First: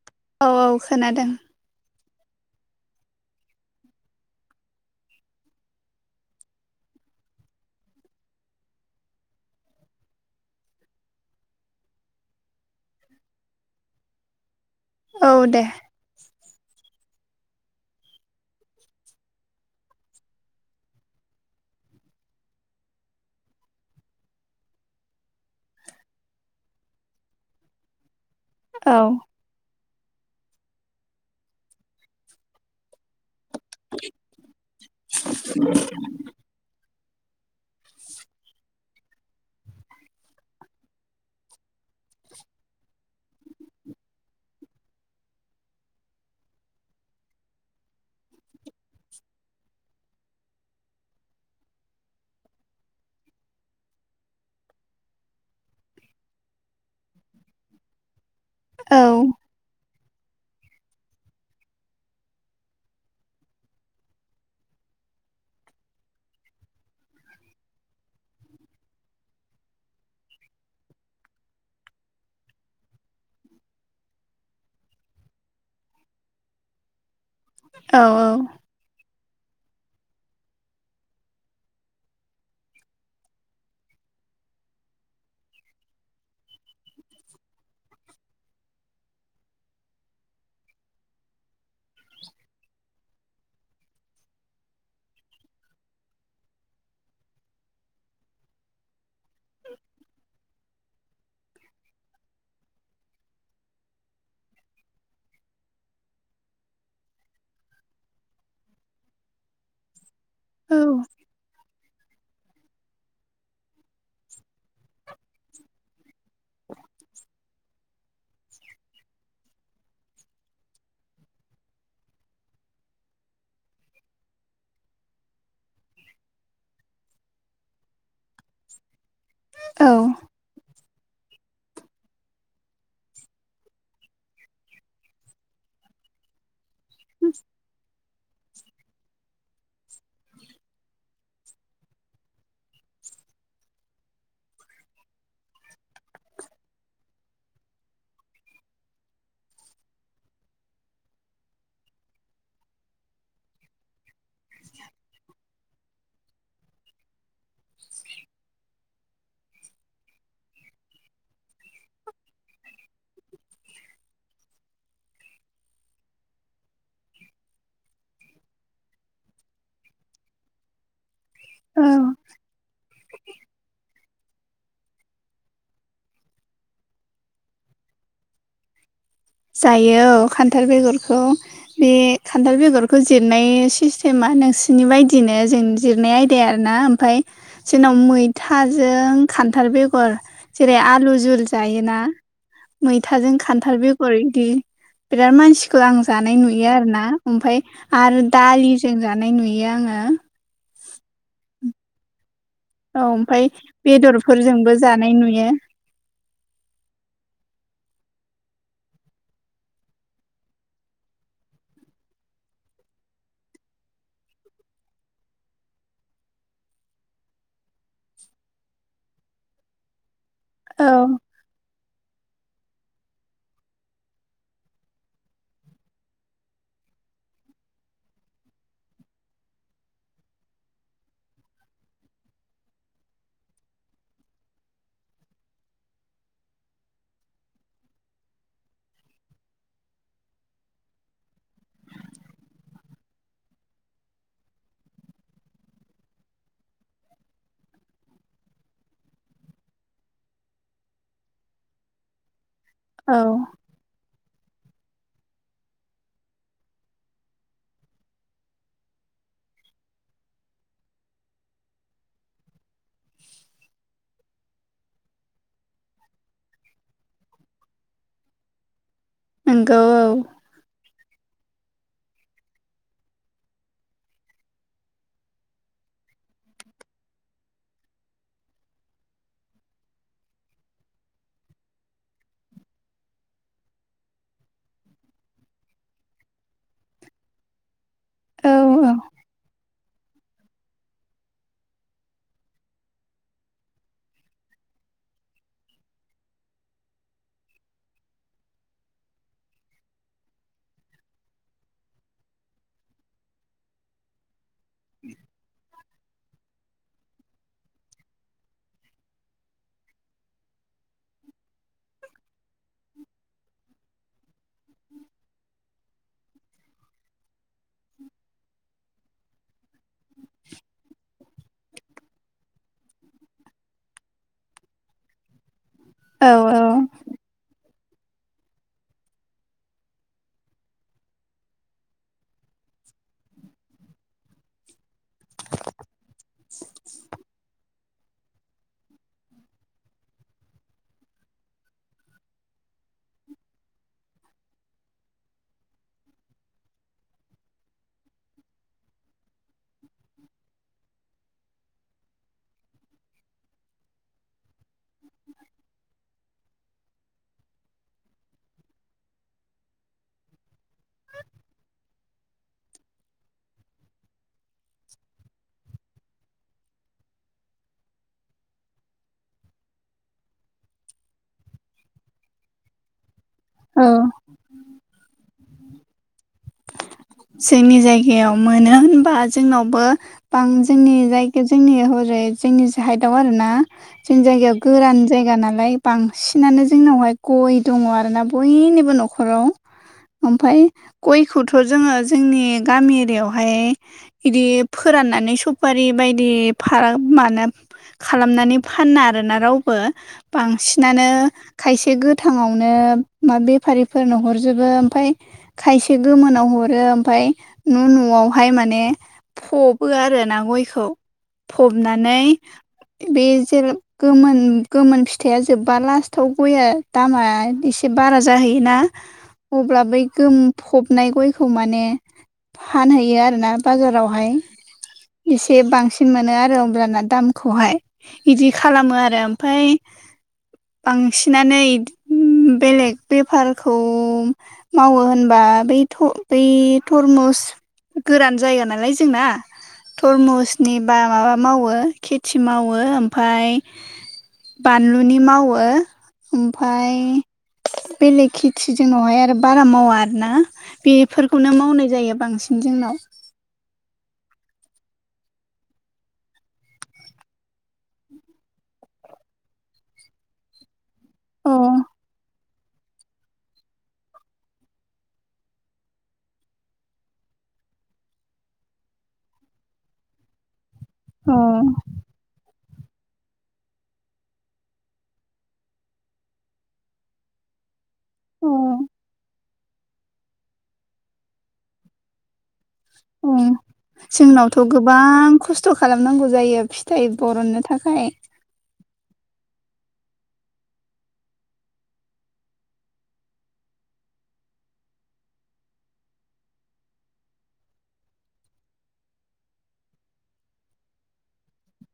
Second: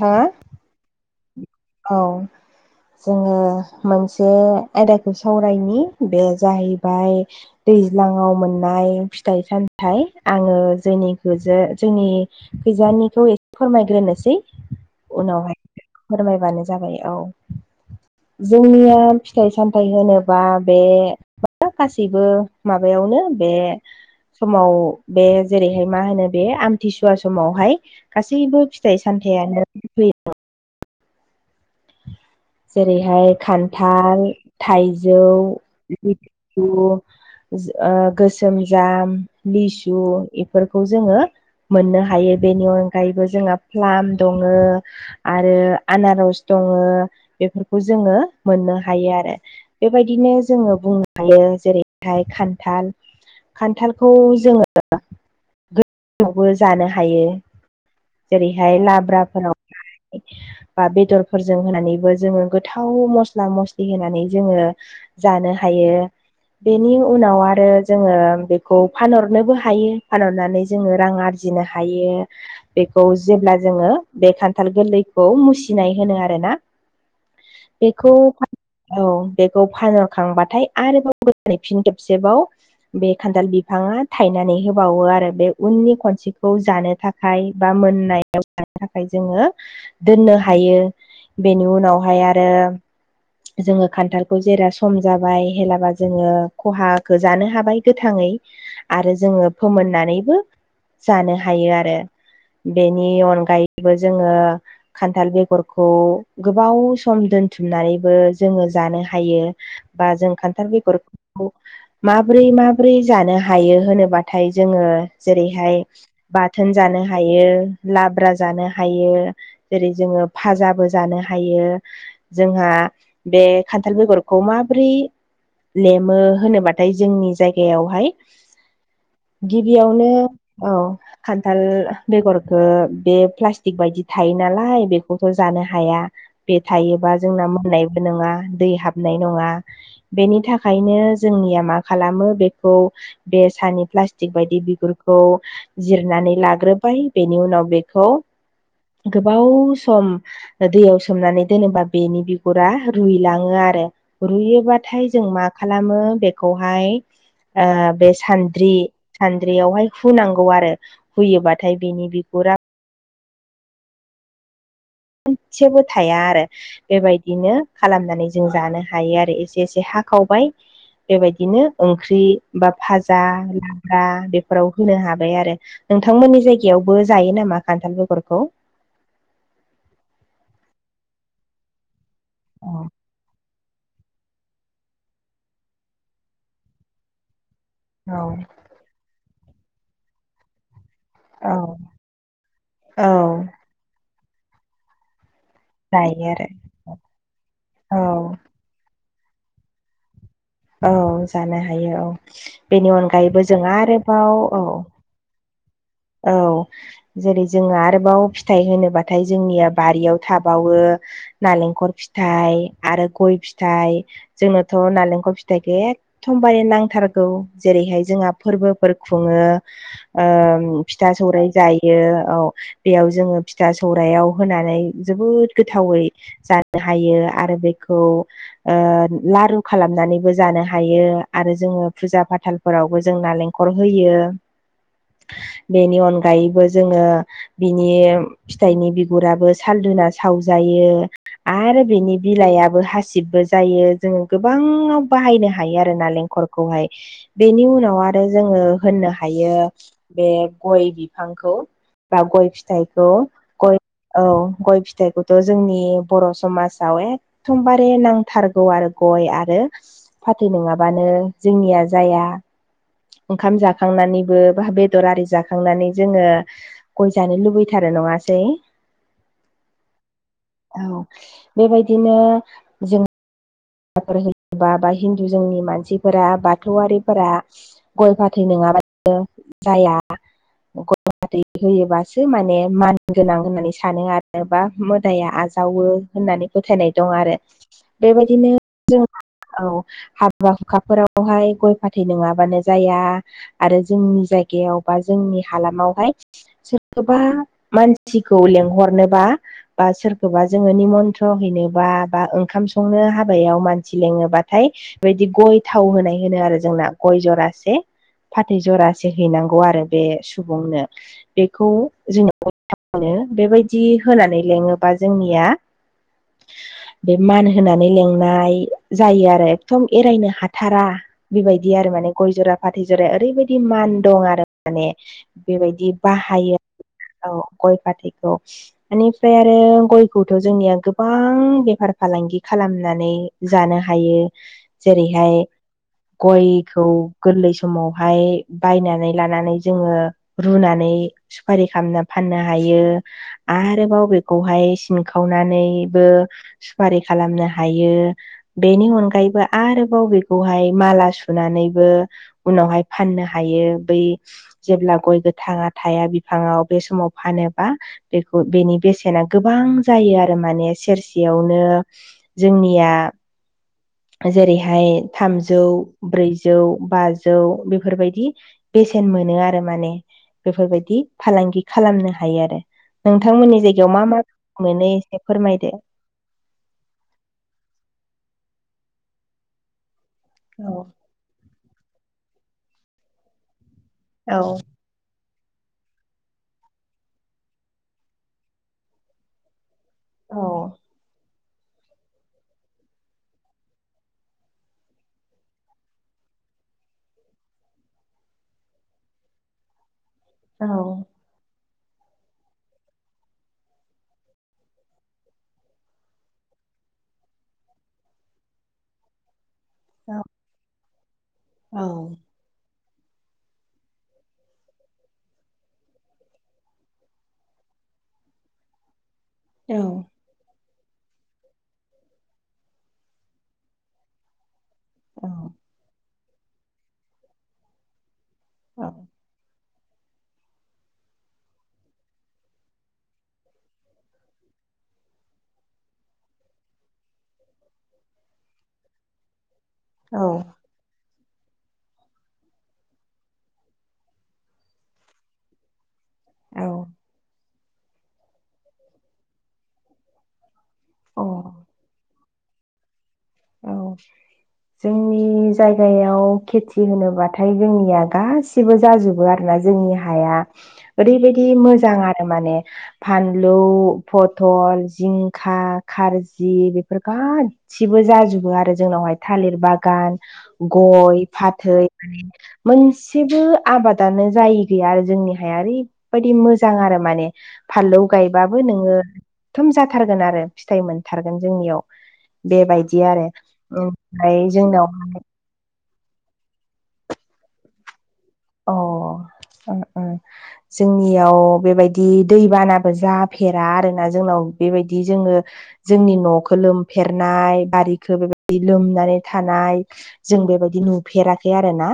हा औ-औ खोनादों औ जोङो मोनसे आयदाखौ सावरायनि बे जाहैबाय दैज्लाङाव मोननाय फिथाइ सामथाइ आङो जोंनिखौजो जोंनि खैजानिखौ एसे फोरमायग्रोनोसै औ दे उनावहाय फोरम मायबानो जाबाय औ जोंनिया फिथाइ सामथाइ होनोबा बे मा गासैबो माबायावनो बे समाव बे जेरैहाय मा होनो बे आमथिसुवा समावहाय गासैबो औ फिथाइ सामथायानो फै जेरैहाय खान्थाल थाइजौ लिसु ओ गोसोम जाम लिसु बेफोरखौ जोङो मोननो हायो बेनि अनगायैबो जोंहा फ्लाम दङ आरो आनारस दङ बेफोरखौ जोङो मोननो हायो आरो बेबायदिनो जोङो बुंनो हायो जेरैहाय खान्थाल खान्थालखौ जोङो [unintelligible] बो जानो हायो जेरैहाय औ लाब्राफोराव बा बेदरफोरजों होनानैबो जोङो गोथाव मस्ला मस्लि होनानै जोङो जानो हायो बेनि उनाव आरो जोङो बेखौ फानहरनोबो हायो फानहरनानै जोङो रां आरजि फुजिनो हायो। बेखौ जेब्ला जोङो बे खान्थाल गोरलैखौ मुसिनाय होनो आरोना औ बेखौ औ बेखौ फानहरखांबाथाय आरोबाव गोदानै फिन थोबसेबाव। बे खान्थाल बिफाङा थायनानै होबावो आरो बे उननि खनसेखौ जानो थाखाय। बा मोननायाव जानो थाखाय जोङो। दोननो हायो बेनि उनावहाय आरो। जोङो खान्थालखौ जेरा सम जाबाय हेलाबा जोङो खहाखौ जानो हाबाय गोथाङै। आरो जोङो फोमोननानैबो जानो हायो आरो। बेनि अनगायैबो जोङो खान्थाल बेगरखौ गोबाव सम दोनथुमनानैबो जोङो जानो हायो। बा जों खान्थाल औ बेगरखौ माब्रै माब्रै जानो हायो होनोबाथाय जोङो जेरैहाय बाथोन जानो हायो लाब्रा जानो हायो जेरै जोङो फाजाबो जानो हायो। जोंहा बे खान्थाल बेगरखौ माबोरै लेमो होनोबाथाय जोंनि जायगायावहाय औ गिबियावनो औ खान्थाल बेगरखौ बे प्लास्टिक बायदि थायो नालाय बेखौथ' जानो हाया। बे थायोबा जोंना मोननायबो नङा दै हाबनाय नङा। बेनि थाखायनो जोंनिया मा खालामो बेखौ बे सानि प्लास्टिक बायदि बिगुरखौ जिरनानै लाग्रो बेनि उनाव बेखौ गोबाव सम। दैयाव सोमनानै दोनोबा बेनि बिगुरा रुइलाङो आरो। रुयोबाथाय जों मा खालामो बेखौहाय ओ बे सानद्रि सानद्रियावहाय हुनांगौ आरो हुयोबा नाथाय बिनि बिगुरा मोनसेबो थाया आरो। बेबायदिनो खालामनानै जों जानो हायो आरो एसे एसे हाखावबाय। बेबायदिनो औ ओंख्रि बा फाजा लाब्रा बेफोराव होनो हाबाय आरो। नोंथांमोननि जायगायावबो जायो नामा खान्थाल बेगरखौ जायो औ खान्थाल बेगरखौ बे खान्थाल औ बेगरखौ जिरनाय सि समा नोंसिरनि बायदिनो जों जिरनाय आयदाया आरो ना ओमफ्राय जोंनाव औ मैथा जों खान्थाल बेगर जेरै आलु जझुल जायोना? मैथाजों खान्थाल बेगर इदि बिराद मानसि खौ आं जानाय नुयो आरो ना ओमफ्राय औ आरो दालिजों जानाय नुयो आङो। औ जानो हायो औ। बेनि औ ओमफ्राय अनगायैबो जों आरोबाव औ बेदरफोरजोंबो जानाय नुयो औ। जेरै जोङो आरोबाव फिथाइ होनोब्लाथाय जोंनिया बारियाव थाबावो। नारेंखल फिथाइ आरो गय फिथाइ जोंनोथ' नालेंखल फिथ फिथाइखौ एखथम बारे नांथारगौ जेरैहाय जोंहा फोरबोफोर खुङो। फिथा औ सौराय जाय बियो औ बेयाव जोङो फिथा सौरयाव होनानै जोबोद गोथावै। जानो हायो आरो बेखौ लारु खालामनानैबो जानो हायो आरो जोङो फुजा फाथालफोरावबो जों नालेंखर होयो। बेनि अनगायैबो जोङो। बिनि फिथाइनि बिगुराबो सालदुना सावजायो। आरो बिनि बिलाइाबो हासिबबो जायो जोङो गोबां बाहायनो हायो आरो नालेंखरखौहाय। बेनि उनाव आरो जोङो होननो हायो बे गय बिफांखौ बा गय फिथाइखौ औ गय औ गय फिथाइखौथ' जोंनि बर' समाजाव एक दमबारे नांथारगौ आरो गय आरो फाथै नङाबानो जोंनिया जाया। ओंखाम जाखांनानैबो बा बेदर आरि जाखांनानै जोङो गय जानो लुबैथारो नङासै। नंगौ औ। औ बेबायदिनो [unintelligible] बा हिन्दु जोंनि मानसिफोरा बाथौआरिफोरा गय फाथै नङाबानो जाया। गय फाथै होयोबासो माने मान गोनां होननानै सानो आरो बा मोदाइया आजा जावो होननानै फोथायनाय दं आरो। [inaudible] बेबायदिनो औ जों औ। हाबा-हुखाफोरावहाय गय फाथै नङाबानो जाया। आरो जोंनि जायगायाव बा जोंनि हालामावहाय सोरबा मानसिखौ लेंंहरनोबा बा सोरखौबा जोङो निमन्थ्र हैनोबा बा ओंखाम संनो हाब बायाव मानसि लिङोबाथाय बैबायदि गय थाव होनाय होनो आरो जोंना गय जरासे फाथै जरासे हैनांगौ आरो बे सुबुंनो। बेखौ जोङो [unintelligible] बेबायदि होनानै लेङोबा जोंनिया बे मान होनानै लें नाय जायो आरो एखदम एरायनो हाथारा। बेबायदि आरो माने गय जरा फाथै जरा ओरैबायदि मान दं आरो माने बेबायदि बिदि औ बाहायो औ औ गय फाथैखौ। बेनिफ्राय आरो गयखौथ' जोंनिया गोबां बेफार-फालांगि खालामनो नानै जानो हायो जेरैहाय गयखौ गोरलै समावहाय बायनानै लानानै जोङो रुनानै सुफारि खालामनो फाननो हायो। आरोबाव बेखौहाय सिनखावनानैबो सुपारि खालामनो हा हायो बेनि अनगायैबो आरोबाव बेखौहाय माला सुनानैबो उनावहाय फाननो हायो बै जेब्ला गय गोथाङा थाया बिफाङाव बे समाव फानोबा बेखौ बेनि बेसेना गोबां जायो आरो माने सेरसेयावनो जोंनिया जेरैहाय थामजौ ब्रैजौ बाजौ बेफोर बायदि बेसेन मोनो आरो माने बेफोर बायदि फालांगि खालामनो हायो आरो। नोंथांमोननि जायगायाव मा औ मा [inaudible] मोनो एसे फोरमायदो। जोंनि जायगायाव मोनो होनबा जोंनावबो बां औ जोंनि जायग जोंनि हरै जोंनि साइदाव आरो ना जोंनि औ जायगायाव गोरान जायगा नालाय बांसिनानो जोंनावहाय गय दङ' आरोना बयनिबो न'खराव। औ ओमफाय गयखौथ' जोङो जोंनि गामि एरियायावहाय बिदि फोराननानै सफारि बायदि फाराग मानो खालामनानै फाना आरोना रावबो औ बांसिनानो खायसे गोथाङावनो मा बेफारिफोरनो हरजोबो ओमफाय खायसे एसे गोमोनाव हरो ओमफकय न'- न'आवहाय माने फबो आरो ना गयखौ औ फबनानै बे जे गोमोन गोमोन फिथाइया जोब्बा लास्टाव गया दामा एसे बारा जाहैयोना औ अब्ला बै गोम फबनाय गयखौ माने फानहैयो आरोना बाजारावहाय। एसे बांसिन मोनो आरो होमब्लाना दामखौहाय बिदि खालामो आरो ओमफ्राय बांसिननानो बेलेग बेफारखौ मावो होन होनबा बै थ बै थरमुस गोरान जायगा नालाय जोंना थरमुसनि बा माबा मावो खेथि मावो ओमफ्राय बानलुनि मावो औ ओमफ्राय बेलेग खेथि जोंनावहाय आरो बारा मावा आरोना औ बेफोरखौनो मावनाय जायो बांसिन जोंनाव औ जोंनि जायगायाव खेथि होनोब्लाथाय जोंनिया गासैबो गसिबो जाजोबो आरोना जोंनि हाया ओरैबायदि अ मोजां आरो माने फानलु पथल जिंखा खारजि बेफोर गा सिबो जाजोबो आरो जोंनावहाय थालिर बागान गय अ फाथै माने मोनसेबो आबादानो जायि गैया आरो जोंनि हाया ओरैबायदि मोजां आरो माने फानलौ गायबाबो अ नोङो एथम जाथारगोन आरो फिथाइ मोनथारगोन जोंनियाव बेबायदि बि आरो अ ओमफ्राय जोंनावथ' जोंनावहाय गोबां खस्थ' खालामनांगौ जायो फिथाइ बरननो थाखाय अ ओ ओ जोंनियाव बेबायदि दैबानाबो जाफेरा आरोना जोंनाव बेबायदि जोङो जोंनि न'खौ लोमफेरनाय बारिखौ बेबायदि लोमनानै थानाय जों बेबायदि नुफेराखै आरो ना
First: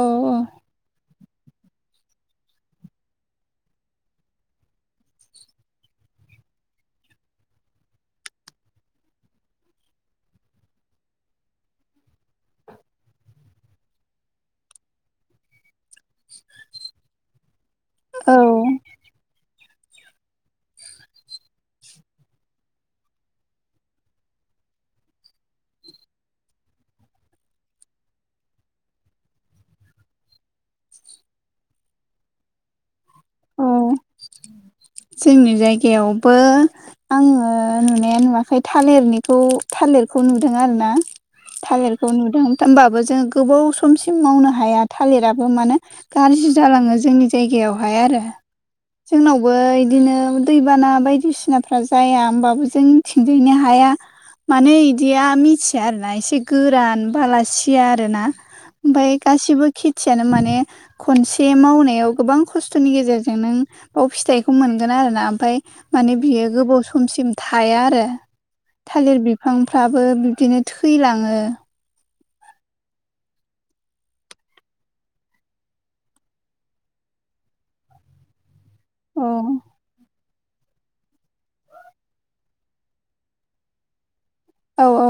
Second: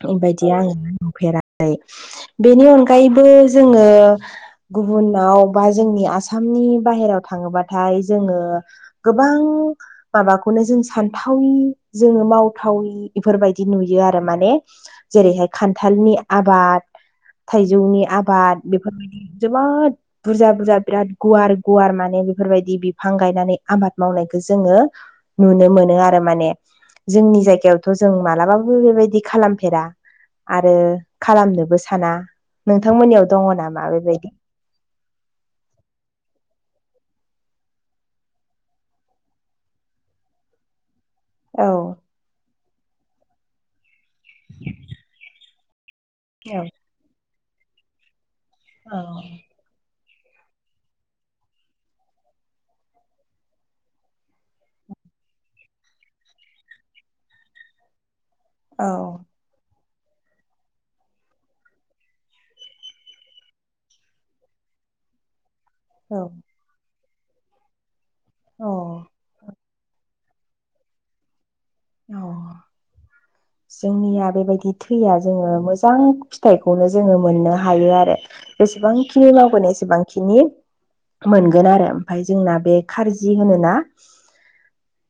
औ बेबायदि आङो नुफेराखै बेनि अनगायैबो जोङो गुबुनाव बा जोंनि आसामनि बाहेराव थाङोबाथाय जोङो गोबां माबाखौनो जों सानथावि जोङो मावथावि बेफोरबायदि नुयो आरो माने जेरैहाय खान्थालनि आबाद थाइजौनि औ आबाद बेफोरबायदि जोबोद बुरजा बुरजा बिराद गुवार गुवार माने बेफोरबायदि बिफां गायनानै आबाद मावनायखौ जोङो नुनो मोनो आरो माने जोंनि जायगायावथ' जों मालाबाबो बेबायदि खालाम होफेरा आरो खालामनोबो साना नोंथांमोननियाव दङ औ नामा बेबायदि जोंनि जायगायावबो आङो नुनाया नुवाखै थालिरनिखौ थालिरखौ नुदों आरो ना औ थालिरखौ नुदों होमबाबो जों गोबाव समसिम मावनो हाया थालिराबो मानो गाज्रि औ जालाङो जोंनि जायगायावहाय आरो जोंनावबो बिदिनो दैबाना बायदिसिनाफ्रा जाया होमबाबो जों थिंजायनि हाया माने बिदिया मिथिया आरोना एसे गोरान बालासिया आरोना औ ओमफ्राय गासिबो खेथियानो माने खनसे मावनायाव गोबां खस्थ'नि गेजेरजों जों नों बाव फिथाइखौ मोनगोन आरोना ओमफ्राय माने औ बियो गोबाव समसिम थाया आरो औ थालिर बिफांफ्राबो बिबदिनो थैलाङो औ जोंनिया बेबायदि थैया जोङो मोजां फिथाइखौनो जोङो मोननो हायो आरो औ जसेबांखिनि मावगोन एसेबां खिनि मोनगोन आरो ओमफ्राय जोंना बे खारजि होनोना औ औ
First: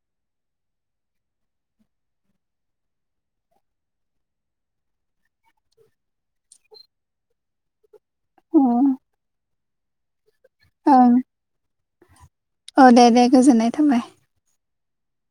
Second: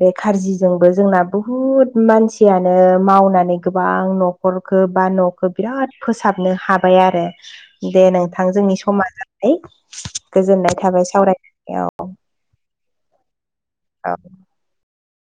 बे खारजि जोंबो जोंना बुहुत मानसियानो मावनानै गोबां न'खरखौ बा खौ बिराद फोसाबनो हाबाय आरो दे नोंथां जोंनि औ समा जाबाय गोजोननाय ओं थाबाय सावरायनायाव औ दे दे गोजोननाय थाबाय [unintelligible]